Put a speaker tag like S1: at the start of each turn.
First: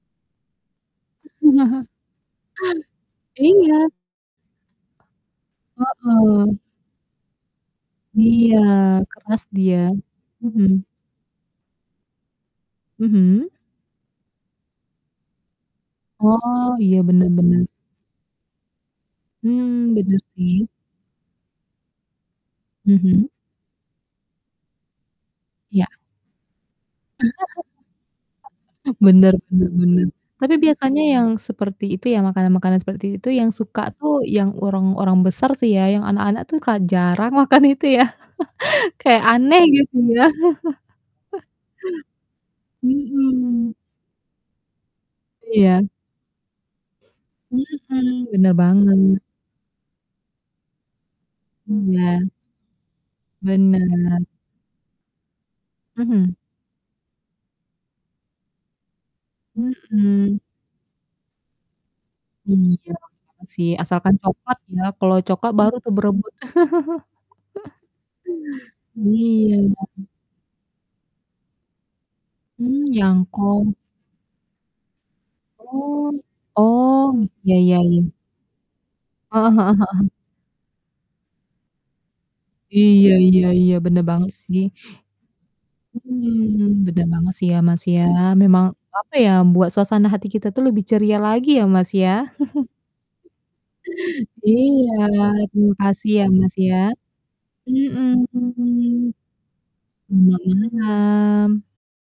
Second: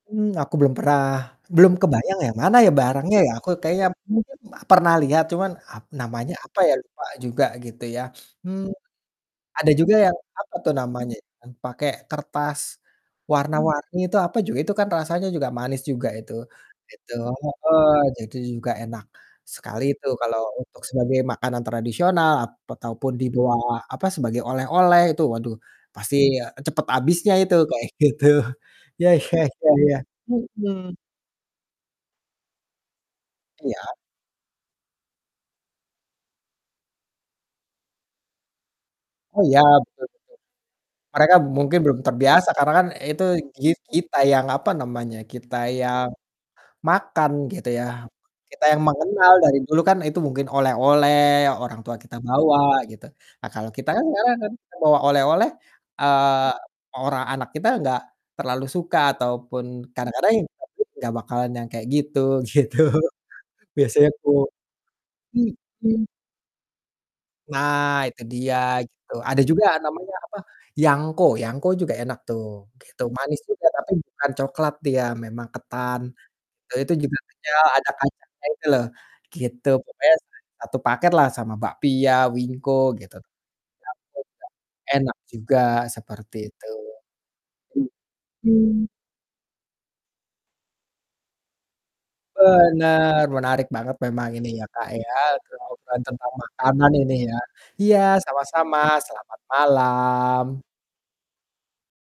S1: Mmm, aku belum perah, belum kebayang yang mana ya barangnya ya? Aku kayaknya
S2: Iya.
S1: mungkin pernah lihat, cuman ap namanya
S2: Heeh.
S1: apa ya? Lupa juga gitu ya.
S2: Iya,
S1: Mmm,
S2: keras
S1: ada
S2: dia.
S1: juga yang apa tuh
S2: Mhm.
S1: namanya, yang pakai kertas,
S2: Mhm.
S1: warna-warni itu apa juga, itu kan rasanya juga manis juga itu,
S2: Oh, iya
S1: gitu,
S2: bener bener.
S1: heeh, jadi juga enak sekali
S2: Hmm,
S1: itu
S2: bener
S1: kalau
S2: sih.
S1: untuk sebagai makanan tradisional, ap ataupun
S2: Mhm.
S1: dibawa apa, sebagai oleh-oleh itu. Waduh
S2: Ya.
S1: pasti ,eee, cepat habisnya itu, kayak gitu. Ya
S2: Bener
S1: ya
S2: bener
S1: ya ya,
S2: bener. Tapi
S1: mhm.
S2: biasanya yang seperti itu ya, makanan-makanan seperti itu yang
S1: Iya.
S2: suka tuh yang orang-orang besar sih ya, yang anak-anak tuh ka jarang makan itu ya. Kayak
S1: Oh iya,
S2: aneh gitu
S1: betul.
S2: ya.
S1: Mereka mungkin belum terbiasa karena kan itu
S2: Mhm.
S1: kit kita yang, apa namanya, kita
S2: Iya.
S1: yang makan gitu ya.
S2: Mhm, bener
S1: Kita yang
S2: banget.
S1: mengenal, dari dulu kan itu mungkin oleh-oleh, orang tua kita
S2: Iya.
S1: bawa, gitu. Nah, kalau kita kan
S2: Bener.
S1: ngarang kan, bawa oleh-oleh,
S2: Mhm.
S1: eee, mau ora anak kita nggak terlalu suka, ataupun kadang-kadang
S2: Mhm.
S1: [unintelligible] nggak bakalan yang kayak gitu, gitu.
S2: Iya, mhm, sih,
S1: Biasanya
S2: asalkan
S1: ku
S2: coklat ya. Kalau coklat baru tuh
S1: mhm.
S2: berebut.
S1: Nah, itu dia, gitu. Ada juga
S2: Iya.
S1: namanya, apa, yangko. Yangko juga enak tuh,
S2: Hmm,
S1: gitu. Manis juga
S2: yangko.
S1: tapi bukan coklat dia, memang ketan.
S2: Oh.
S1: Eee, itu
S2: Oh,
S1: juga
S2: ya
S1: pecel,
S2: ya
S1: ada
S2: ya.
S1: kacangnya itu loh.
S2: Heeh heeh
S1: Gitu,
S2: heeh.
S1: pokoknya satu paketlah sama bakpia, wingko
S2: Iya
S1: gitu, enak
S2: iya iya. Bener banget sih.
S1: juga. Enak juga, seperti itu.
S2: Mmm, bener banget sih ya Mas ya. Memang,
S1: Mhm.
S2: apa ya, buat suasana hati kita tuh lebih ceria lagi ya Mas ya.
S1: Benar! Menarik banget memang ini ya Kak
S2: Iya,
S1: ya,
S2: terima
S1: obrol-obrolan
S2: kasih, ya
S1: tentang
S2: Mas ya.
S1: makanan ini ya. Iya, sama-sama,
S2: Mhm.
S1: selamat
S2: Selamat
S1: malam.
S2: malam.